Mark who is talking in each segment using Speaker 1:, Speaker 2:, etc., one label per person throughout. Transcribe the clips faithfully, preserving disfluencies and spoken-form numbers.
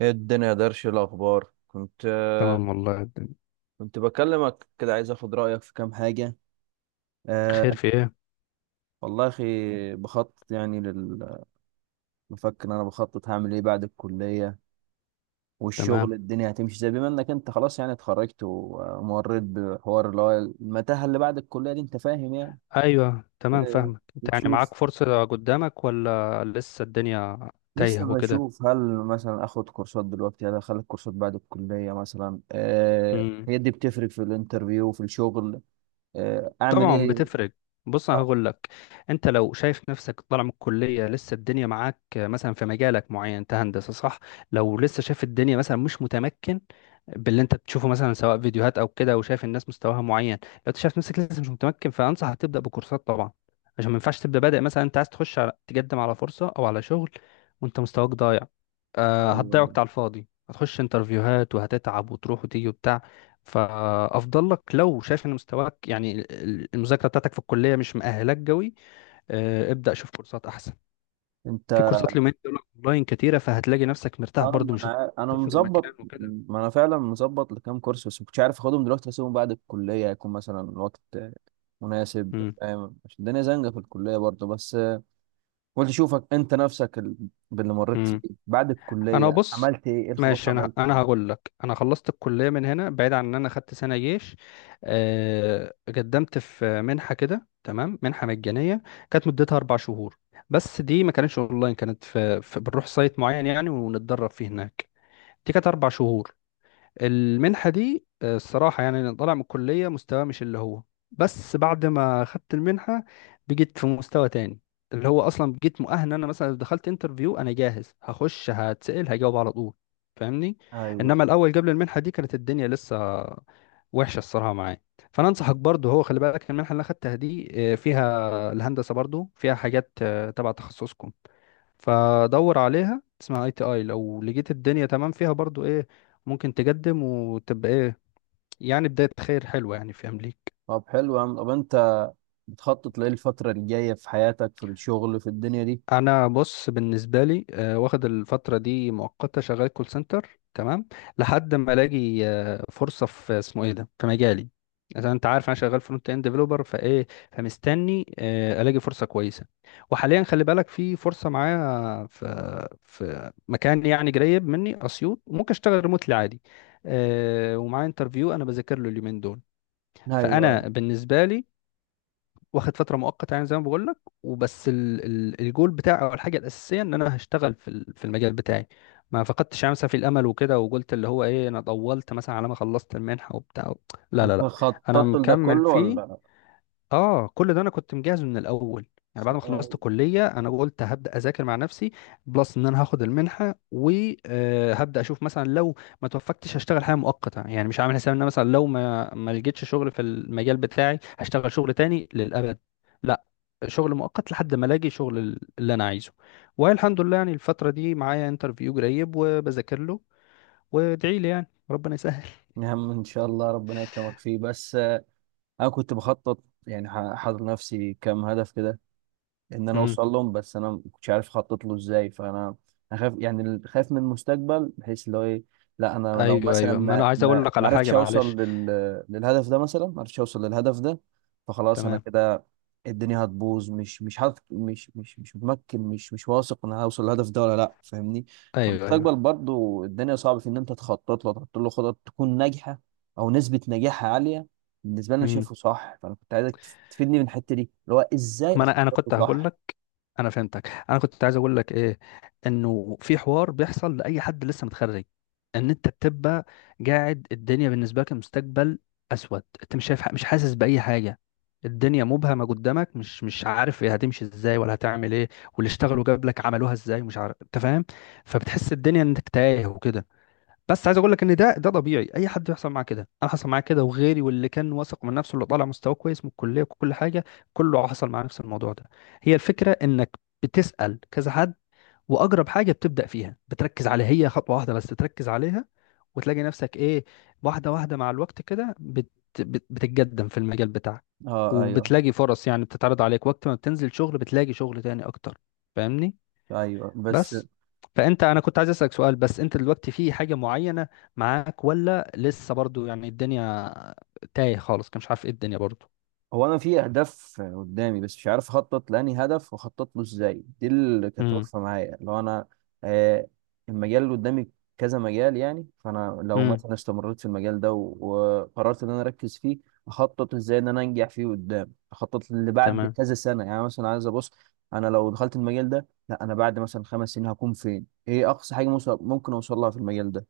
Speaker 1: ايه الدنيا يا درش؟ إيه الاخبار؟ كنت آه،
Speaker 2: تمام والله الدنيا.
Speaker 1: كنت بكلمك كده، عايز اخد رايك في كام حاجه.
Speaker 2: خير
Speaker 1: أه،
Speaker 2: في ايه؟
Speaker 1: والله يا اخي، بخطط يعني لل... بفكر إن انا بخطط هعمل ايه بعد الكليه
Speaker 2: تمام.
Speaker 1: والشغل. الدنيا هتمشي، زي بما انك انت خلاص يعني اتخرجت ومريت بحوار اللي هو المتاهه اللي بعد الكليه دي، انت فاهم يعني.
Speaker 2: ايوه، تمام،
Speaker 1: آه،
Speaker 2: فاهمك. انت يعني
Speaker 1: بتشوف
Speaker 2: معاك فرصة قدامك، ولا لسه الدنيا
Speaker 1: لسه
Speaker 2: تايهة وكده؟
Speaker 1: بشوف، هل مثلا اخد كورسات دلوقتي، هل اخلي كورسات بعد الكليه؟ مثلا أه
Speaker 2: امم.
Speaker 1: هي دي بتفرق في الانترفيو وفي الشغل. آه، اعمل
Speaker 2: طبعا
Speaker 1: ايه؟
Speaker 2: بتفرق. بص انا هقول لك. انت لو شايف نفسك طالع من الكلية لسه الدنيا معاك مثلا في مجالك معين، انت هندسة صح؟ لو لسه شايف الدنيا مثلا مش متمكن باللي انت بتشوفه، مثلا سواء فيديوهات او كده، وشايف الناس مستواها معين، لو انت شايف نفسك لسه مش متمكن، فانصحك تبدا بكورسات طبعا. عشان ما ينفعش تبدا بادئ مثلا انت عايز تخش على تقدم على فرصه او على شغل وانت مستواك ضايع. آه هتضيع
Speaker 1: أيوة.
Speaker 2: وقت على الفاضي، هتخش انترفيوهات وهتتعب وتروح وتيجي وبتاع. فافضل لك لو شايف ان مستواك يعني ال- ال- المذاكره بتاعتك في الكليه مش مؤهلاك قوي. آه ابدا شوف كورسات احسن.
Speaker 1: انت
Speaker 2: في كورسات اليومين دول اونلاين كتيره، فهتلاقي نفسك مرتاح
Speaker 1: اه
Speaker 2: برضو،
Speaker 1: ما
Speaker 2: مش
Speaker 1: انا عا- انا
Speaker 2: هتسافر
Speaker 1: مظبط،
Speaker 2: مكان وكده.
Speaker 1: ما انا فعلا مظبط لكام كورس، بس ما كنتش عارف اخدهم دلوقتي اسيبهم بعد الكليه، هيكون مثلا وقت مناسب، فاهم؟ عشان الدنيا زنقه في الكليه برضه. بس قلت اشوفك انت نفسك ال- باللي مريت فيه،
Speaker 2: امم
Speaker 1: بعد
Speaker 2: انا
Speaker 1: الكليه
Speaker 2: بص.
Speaker 1: عملت ايه، ايه الخطوات اللي
Speaker 2: ماشي. انا
Speaker 1: عملتها
Speaker 2: انا
Speaker 1: يعني؟
Speaker 2: هقول لك. انا خلصت الكليه من هنا، بعيد عن ان انا خدت سنه جيش. آه، قدمت في منحه كده تمام، منحه مجانيه. كانت مدتها اربع شهور. بس دي ما كانتش اونلاين، كانت في, في بنروح سايت معين يعني ونتدرب فيه هناك. دي كانت اربع شهور. المنحة دي آه، الصراحة يعني أنا طالع من الكلية مستواه مش اللي هو. بس بعد ما خدت المنحة بقيت في مستوى تاني، اللي هو أصلا بقيت مؤهل. أنا مثلا لو دخلت انترفيو أنا جاهز، هخش هتسأل هجاوب على طول. فاهمني؟
Speaker 1: ايوه.
Speaker 2: إنما الأول قبل المنحة دي كانت الدنيا لسه وحشة الصراحة معايا. فأنا أنصحك برضه، هو خلي بالك المنحة اللي أنا خدتها دي آه، فيها الهندسة برضه، فيها حاجات آه، تبع تخصصكم. فدور عليها، اسمها اي تي اي، لو لقيت الدنيا تمام فيها برضو ايه ممكن تقدم وتبقى ايه. يعني بداية خير حلوة يعني في امريكا.
Speaker 1: طب حلو يا عم، طب انت بتخطط لايه الفتره الجايه في حياتك، في الشغل، في الدنيا دي؟
Speaker 2: انا بص بالنسبه لي آه، واخد الفتره دي مؤقته، شغال كول سنتر تمام، لحد ما الاقي آه، فرصه في اسمه ايه ده، في مجالي. عشان انت عارف انا شغال فرونت اند ديفلوبر فايه، فمستني آه، الاقي فرصه كويسه. وحاليا خلي بالك في فرصه معايا في في مكان، يعني قريب مني، اسيوط، وممكن اشتغل ريموتلي عادي. آه، ومعايا انترفيو انا بذاكر له اليومين دول.
Speaker 1: ايوه.
Speaker 2: فانا بالنسبه لي واخد فتره مؤقته يعني زي ما بقول لك. وبس ال ال الجول بتاعي او الحاجه الاساسيه ان انا هشتغل في ال- في المجال بتاعي. ما فقدتش يعني مثلا في الامل وكده، وقلت اللي هو ايه انا طولت مثلا على ما خلصت المنحه وبتاع. لا لا
Speaker 1: انت
Speaker 2: لا، انا
Speaker 1: خططت لده
Speaker 2: مكمل
Speaker 1: كله
Speaker 2: فيه.
Speaker 1: ولا؟
Speaker 2: اه، كل ده انا كنت مجهز من الاول. يعني بعد ما
Speaker 1: آه،
Speaker 2: خلصت كلية انا قلت هبدأ اذاكر مع نفسي، بلس ان انا هاخد المنحة، وهبدأ اشوف مثلا لو ما توفقتش هشتغل حاجة مؤقتة. يعني مش عامل حساب ان أنا مثلا لو ما ما لقيتش شغل في المجال بتاعي هشتغل شغل تاني للأبد. لا، شغل مؤقت لحد ما الاقي شغل ال- اللي انا عايزه. والحمد لله يعني الفترة دي معايا انترفيو قريب وبذاكر له، وادعي لي يعني ربنا يسهل.
Speaker 1: يا عم ان شاء الله ربنا يكرمك فيه. بس انا كنت بخطط يعني ح- حاطط لنفسي كام هدف كده، ان انا
Speaker 2: امم
Speaker 1: اوصل لهم، بس انا ما كنتش عارف اخطط له ازاي، فانا انا خايف يعني ال- خايف من المستقبل، بحيث اللي هو ايه، لا انا لو
Speaker 2: ايوه،
Speaker 1: مثلا
Speaker 2: ايوه، ما انا
Speaker 1: ما
Speaker 2: عايز اقول
Speaker 1: ما
Speaker 2: لك
Speaker 1: ما
Speaker 2: على حاجة،
Speaker 1: عرفتش اوصل
Speaker 2: معلش.
Speaker 1: لل... للهدف ده، مثلا ما عرفتش اوصل للهدف ده، فخلاص انا
Speaker 2: تمام.
Speaker 1: كده الدنيا هتبوظ، مش مش حاطط، مش مش مش متمكن، مش مش واثق ان انا هوصل للهدف ده، ولا لا، فاهمني؟
Speaker 2: ايوه، ايوه.
Speaker 1: فالمستقبل برضو الدنيا صعب في ان انت تخطط له، تحط له خطط تكون ناجحه او نسبه نجاحها عاليه. بالنسبه لي انا
Speaker 2: مم.
Speaker 1: شايفه صح، فانا كنت عايزك تف- تفيدني من الحته دي اللي هو ازاي
Speaker 2: ما انا انا
Speaker 1: اخطط له
Speaker 2: كنت هقول
Speaker 1: صح.
Speaker 2: لك. انا فهمتك. انا كنت عايز اقول لك ايه، انه في حوار بيحصل لاي حد لسه متخرج. ان انت بتبقى قاعد الدنيا بالنسبه لك المستقبل اسود، انت مش شايف، مش حاسس باي حاجه. الدنيا مبهمه قدامك، مش مش عارف هي هتمشي ازاي ولا هتعمل ايه. واللي اشتغلوا قبلك عملوها ازاي مش عارف، انت فاهم. فبتحس الدنيا انك تايه وكده. بس عايز اقول لك ان ده ده طبيعي، اي حد يحصل معاه كده. انا حصل معايا كده وغيري، واللي كان واثق من نفسه اللي طالع مستواه كويس من الكليه وكل حاجه، كله حصل معاه نفس الموضوع ده. هي الفكره انك بتسال كذا حد، واقرب حاجه بتبدا فيها بتركز عليها، هي خطوه واحده بس تركز عليها وتلاقي نفسك ايه، واحده واحده مع الوقت كده بت بت- بتتقدم في المجال بتاعك.
Speaker 1: اه، ايوه
Speaker 2: وبتلاقي فرص يعني بتتعرض عليك، وقت ما بتنزل شغل بتلاقي شغل تاني اكتر. فاهمني؟
Speaker 1: ايوه، بس
Speaker 2: بس فانت انا كنت عايز اسالك سؤال، بس انت دلوقتي في حاجه معينه معاك، ولا لسه برضو يعني الدنيا تايه خالص كان مش عارف ايه الدنيا برضو؟
Speaker 1: هو انا في اهداف قدامي بس مش عارف اخطط لاني هدف واخطط له ازاي، دي اللي كانت
Speaker 2: امم.
Speaker 1: واقفه معايا. لو انا آه المجال اللي قدامي كذا مجال يعني، فانا لو
Speaker 2: امم.
Speaker 1: مثلا استمريت في المجال ده و- وقررت ان انا اركز فيه، اخطط ازاي ان انا انجح فيه قدام؟ اخطط اللي بعد
Speaker 2: تمام.
Speaker 1: كذا سنه، يعني مثلا عايز ابص، انا لو دخلت المجال ده، لا انا بعد مثلا خمس سنين هكون فين، ايه اقصى حاجه موس- ممكن اوصل لها في المجال ده،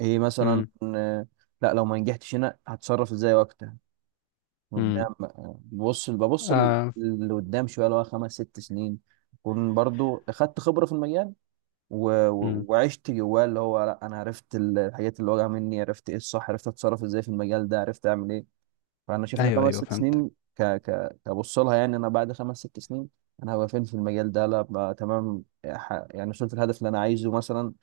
Speaker 1: ايه مثلا؟
Speaker 2: امم.
Speaker 1: آه، لا لو ما نجحتش هنا هتصرف ازاي وقتها؟
Speaker 2: امم.
Speaker 1: قدام آه، ببص ببص ل-
Speaker 2: آه.
Speaker 1: لقدام شويه، اللي هو خمس ست سنين اكون برضو اخدت خبره في المجال، و... و-
Speaker 2: امم.
Speaker 1: وعشت جواه، اللي هو لا انا عرفت ال- الحاجات اللي واجهه مني، عرفت ايه الصح، عرفت اتصرف ازاي في المجال ده، عرفت اعمل ايه. فانا شايف ان
Speaker 2: ايوه،
Speaker 1: خمس
Speaker 2: ايوه،
Speaker 1: ست
Speaker 2: فهمتك.
Speaker 1: سنين ك ك كبص لها، يعني انا بعد خمس ست سنين انا هبقى فين في المجال ده؟ لا بقى تمام ح- يعني وصلت الهدف اللي انا عايزه مثلا،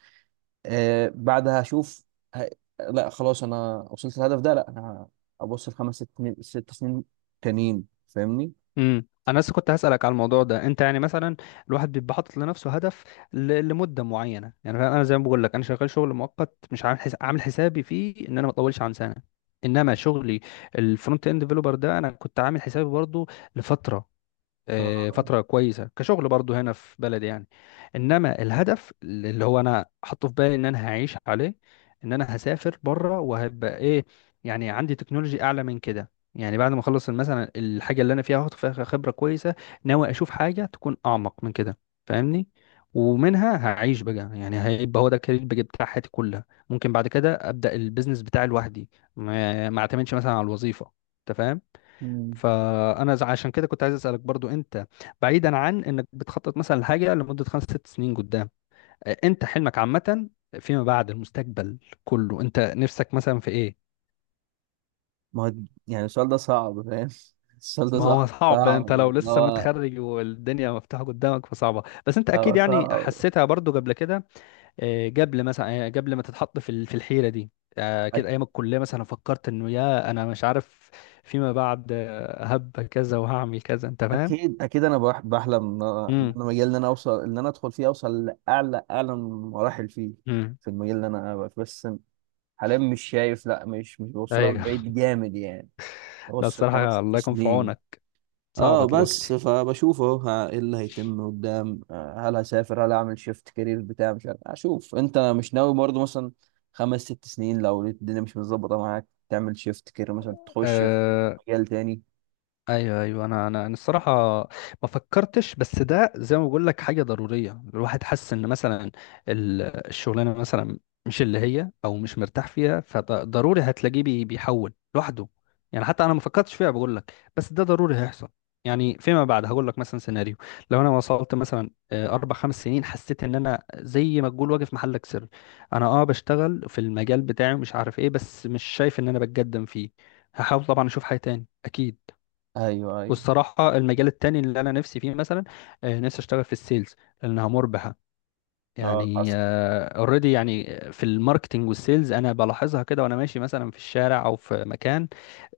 Speaker 1: آه بعدها هشوف ه... لا خلاص انا وصلت الهدف ده. لا انا ابص لخمس ست سنين ست سنين تانيين، فاهمني؟
Speaker 2: امم. انا لسه كنت هسالك على الموضوع ده. انت يعني مثلا الواحد بيبقى حاطط لنفسه هدف ل... لمده معينه، يعني فاهم؟ انا زي ما بقول لك، انا شغال شغل مؤقت مش عامل حس... عامل حسابي فيه ان انا ما اطولش عن سنه. انما شغلي الفرونت اند ديفلوبر ده انا كنت عامل حسابي برضو لفتره، آه،
Speaker 1: آه.
Speaker 2: فترة كويسة كشغل برضو هنا في بلدي يعني. انما الهدف اللي هو انا حاطه في بالي ان انا هعيش عليه، ان انا هسافر بره وهبقى ايه، يعني عندي تكنولوجي اعلى من كده. يعني بعد ما اخلص مثلا الحاجة اللي انا فيها هاخد فيها خبرة كويسة، ناوي اشوف حاجة تكون اعمق من كده. فاهمني؟ ومنها هعيش بقى، يعني هيبقى هو ده الكارير بقى بتاع حياتي كلها. ممكن بعد كده ابدا البيزنس بتاعي لوحدي، ما ما اعتمدش مثلا على الوظيفة. انت فاهم.
Speaker 1: مم.
Speaker 2: فانا ز- عشان كده كنت عايز اسالك برضو انت، بعيدا عن انك بتخطط مثلا لحاجه لمده خمس ست سنين قدام، آه، انت حلمك عامه فيما بعد، المستقبل كله، انت نفسك مثلا في ايه؟
Speaker 1: ما هو يعني السؤال ده صعب، فاهم؟ السؤال ده
Speaker 2: ما هو
Speaker 1: صعب
Speaker 2: صعب.
Speaker 1: صعب،
Speaker 2: انت لو
Speaker 1: اللي
Speaker 2: لسه
Speaker 1: هو
Speaker 2: متخرج والدنيا مفتوحه قدامك فصعبه، بس انت اكيد
Speaker 1: هو
Speaker 2: يعني
Speaker 1: صعب.
Speaker 2: حسيتها برضو قبل كده. آه، قبل مثلا، آه، قبل ما تتحط في ال- في الحيره دي، آه، كده
Speaker 1: أك-
Speaker 2: ايام الكليه مثلا، فكرت انه يا انا مش عارف فيما بعد آه، هبقى كذا وهعمل كذا، انت فاهم.
Speaker 1: اكيد اكيد انا بح- بحلم ان أنا إن
Speaker 2: امم.
Speaker 1: أنا المجال اللي انا اوصل ان انا ادخل فيه، اوصل لاعلى اعلى مراحل فيه،
Speaker 2: امم.
Speaker 1: في المجال اللي انا أبقى فيه. بس حاليا مش شايف، لا مش مش بوصلها
Speaker 2: ايوه.
Speaker 1: لبعيد جامد يعني،
Speaker 2: لا
Speaker 1: بوصل خمس
Speaker 2: الصراحة
Speaker 1: ست
Speaker 2: الله يكون في
Speaker 1: سنين
Speaker 2: عونك، صعبة
Speaker 1: اه، بس
Speaker 2: دلوقتي.
Speaker 1: فبشوف اهو ها- ايه اللي هيتم قدام؟ آه، هل هسافر، هل اعمل شيفت كارير بتاع؟ مش عارف، اشوف. انت مش ناوي برضه مثلا خمس ست سنين، لو لقيت الدنيا مش متظبطه معاك تعمل شيفت كارير، مثلا تخش في
Speaker 2: أه،
Speaker 1: مجال تاني؟
Speaker 2: ايوه، ايوه. انا انا انا الصراحه ما فكرتش. بس ده زي ما بقول لك حاجه ضروريه، الواحد حس ان مثلا ال- الشغلانه مثلا مش اللي هي او مش مرتاح فيها، فضروري هتلاقيه بي- بيحول لوحده. يعني حتى انا ما فكرتش فيها بقول لك، بس ده ضروري هيحصل. يعني فيما بعد هقول لك مثلا سيناريو، لو انا وصلت مثلا آه، اربع خمس سنين، حسيت ان انا زي ما تقول واقف محلك سر. انا اه بشتغل في المجال بتاعي ومش عارف ايه، بس مش شايف ان انا بتقدم فيه. هحاول طبعا اشوف حاجه تاني اكيد.
Speaker 1: ايوه ايوه.
Speaker 2: والصراحة المجال التاني اللي أنا نفسي فيه مثلا، آه، نفسي أشتغل في السيلز، لأنها مربحة،
Speaker 1: اه
Speaker 2: يعني
Speaker 1: حصل.
Speaker 2: اوريدي يعني في الماركتينج والسيلز. أنا بلاحظها كده وأنا ماشي مثلا في الشارع أو في مكان،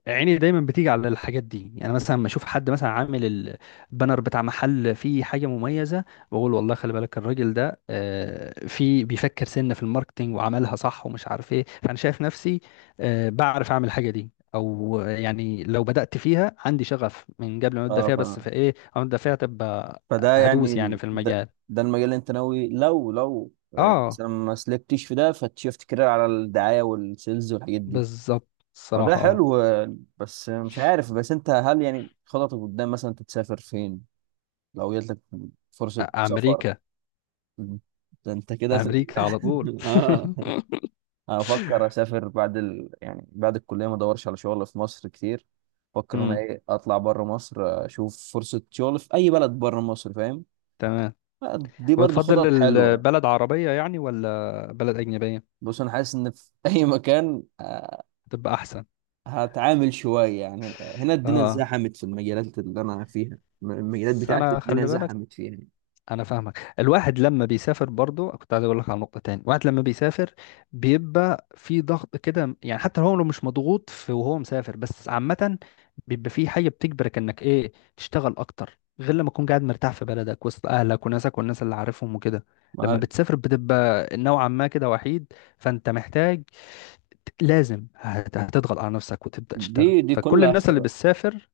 Speaker 2: عيني دايما بتيجي على الحاجات دي، يعني مثلا لما اشوف حد مثلا عامل البانر بتاع محل فيه حاجه مميزه، بقول والله خلي بالك الراجل ده آه، في بيفكر سنه في الماركتينج وعملها صح ومش عارف ايه. فانا شايف نفسي آه، بعرف اعمل الحاجه دي، او يعني لو بدات فيها عندي شغف من قبل ما ابدا
Speaker 1: اه
Speaker 2: فيها. بس
Speaker 1: فاهم،
Speaker 2: فايه او ابدا فيها، تبقى
Speaker 1: فده يعني
Speaker 2: هدوس يعني
Speaker 1: ال-
Speaker 2: في
Speaker 1: ده,
Speaker 2: المجال.
Speaker 1: ده المجال اللي انت ناوي، لو لو آه،
Speaker 2: اه،
Speaker 1: مثلا ما سلكتش في ده، فتشيفت كارير على الدعايه والسيلز والحاجات دي.
Speaker 2: بالظبط
Speaker 1: ما ده
Speaker 2: الصراحه اه.
Speaker 1: حلو آه، بس مش عارف. بس انت هل يعني خططك قدام مثلا تسافر فين لو جاتلك فرصة
Speaker 2: أ-
Speaker 1: سفر؟
Speaker 2: امريكا.
Speaker 1: مم. ده انت كده في ال...
Speaker 2: امريكا على طول
Speaker 1: اه، افكر اسافر بعد ال... يعني بعد الكلية ما ادورش على شغل في مصر كتير. افكر انا
Speaker 2: امم.
Speaker 1: ايه اطلع بره مصر، اشوف فرصة شغل في اي بلد بره مصر، فاهم؟
Speaker 2: تمام.
Speaker 1: آه، دي
Speaker 2: هو
Speaker 1: برضو
Speaker 2: تفضل
Speaker 1: خطط حلوة.
Speaker 2: البلد عربية يعني ولا بلد أجنبية
Speaker 1: بص انا حاسس ان في اي مكان آه،
Speaker 2: تبقى أحسن؟
Speaker 1: هتعامل شوية، يعني هنا الدنيا
Speaker 2: اه
Speaker 1: زحمت في المجالات اللي انا فيها، المجالات
Speaker 2: بس
Speaker 1: بتاعتي
Speaker 2: أنا
Speaker 1: الدنيا
Speaker 2: خلي بالك.
Speaker 1: زحمت فيها، يعني؟
Speaker 2: أنا فاهمك، الواحد لما بيسافر برضو. كنت عايز أقول لك على نقطة تاني، الواحد لما بيسافر بيبقى في ضغط كده، يعني حتى هو لو مش مضغوط في وهو مسافر بس عامة بيبقى في حاجة بتجبرك إنك إيه، تشتغل أكتر غير لما تكون قاعد مرتاح في بلدك وسط أهلك وناسك والناس اللي عارفهم وكده. لما
Speaker 1: ما
Speaker 2: بتسافر بتبقى نوعا ما كده وحيد، فأنت محتاج، لازم هت- هتضغط على نفسك وتبدأ
Speaker 1: دي
Speaker 2: تشتغل.
Speaker 1: دي
Speaker 2: فكل
Speaker 1: كلها
Speaker 2: الناس اللي
Speaker 1: خ-
Speaker 2: بتسافر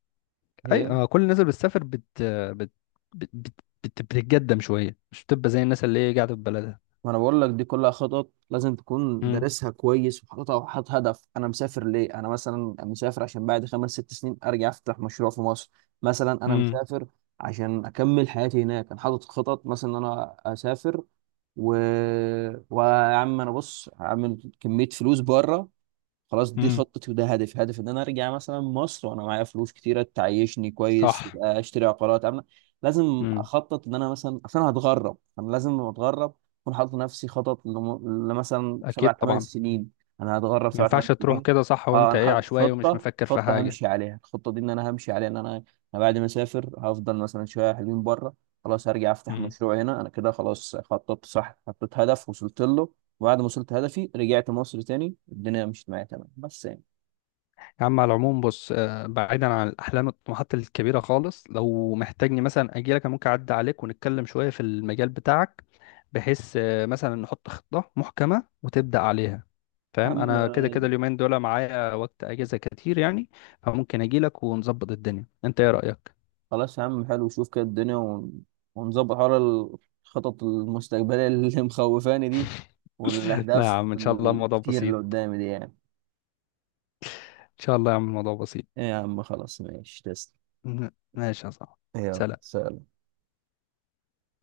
Speaker 2: اي
Speaker 1: ايه،
Speaker 2: آه، كل الناس اللي بتسافر بت بت بت بت بت- بتتقدم شوية، مش بتبقى زي الناس اللي هي قاعدة في بلدها.
Speaker 1: ما انا بقول لك دي كلها خطط لازم تكون
Speaker 2: امم.
Speaker 1: دارسها كويس، وحاططها، وحاطط هدف. انا مسافر ليه؟ انا مثلا مسافر عشان بعد خمس ست سنين ارجع افتح مشروع في مصر، مثلا. انا
Speaker 2: امم.
Speaker 1: مسافر عشان اكمل حياتي هناك، انا حاطط خطط مثلا ان انا اسافر، و... ويا عم، انا بص هعمل كمية فلوس بره، خلاص دي
Speaker 2: امم.
Speaker 1: خطتي وده هدفي. هدف ان انا ارجع مثلا مصر وانا معايا فلوس كتيره تعيشني كويس،
Speaker 2: صح.
Speaker 1: آه، اشتري عقارات. انا لازم
Speaker 2: امم.
Speaker 1: اخطط ان انا مثلا عشان أنا هتغرب، انا لازم لما اتغرب اكون حاطط لنفسي خطط لم- لمثلا سبع
Speaker 2: اكيد
Speaker 1: ثمان
Speaker 2: طبعا.
Speaker 1: سنين انا هتغرب
Speaker 2: ما
Speaker 1: سبع
Speaker 2: ينفعش
Speaker 1: ثمان
Speaker 2: تروح
Speaker 1: سنين
Speaker 2: كده صح
Speaker 1: اه.
Speaker 2: وانت
Speaker 1: انا
Speaker 2: ايه
Speaker 1: حاطط
Speaker 2: عشوائي ومش
Speaker 1: خطه
Speaker 2: مفكر في
Speaker 1: خطه
Speaker 2: حاجة.
Speaker 1: همشي عليها الخطه دي، ان انا همشي عليها، ان انا أنا بعد ما اسافر هفضل مثلا شويه حلوين بره، خلاص هرجع افتح مشروع هنا. انا كده خلاص خططت صح، حطيت هدف وصلت له، بعد ما وصلت هدفي رجعت مصر تاني الدنيا مشيت معايا تمام. بس يعني،
Speaker 2: يا عم على العموم بص، آه، بعيدا عن الاحلام والطموحات الكبيره خالص، لو محتاجني مثلا اجي لك أنا ممكن اعدي عليك ونتكلم شويه في المجال بتاعك، بحيث آه، مثلا نحط خطه محكمه وتبدا عليها.
Speaker 1: يا
Speaker 2: فاهم،
Speaker 1: عم.
Speaker 2: انا كده كده اليومين دول معايا وقت اجازه كتير يعني، فممكن اجي لك ونظبط الدنيا، انت ايه رايك؟
Speaker 1: خلاص يا عم، حلو، شوف كده الدنيا ون- ونظبط حوار الخطط المستقبلية اللي مخوفاني دي،
Speaker 2: لا يا
Speaker 1: والأهداف
Speaker 2: عم ان شاء الله الموضوع
Speaker 1: الكتير اللي
Speaker 2: بسيط.
Speaker 1: قدامي دي يعني.
Speaker 2: ان شاء الله يا عم الموضوع بسيط.
Speaker 1: إيه يا عم، خلاص ماشي، تسلم.
Speaker 2: ماشي يا صاحبي.
Speaker 1: يلا
Speaker 2: سلام
Speaker 1: سلام.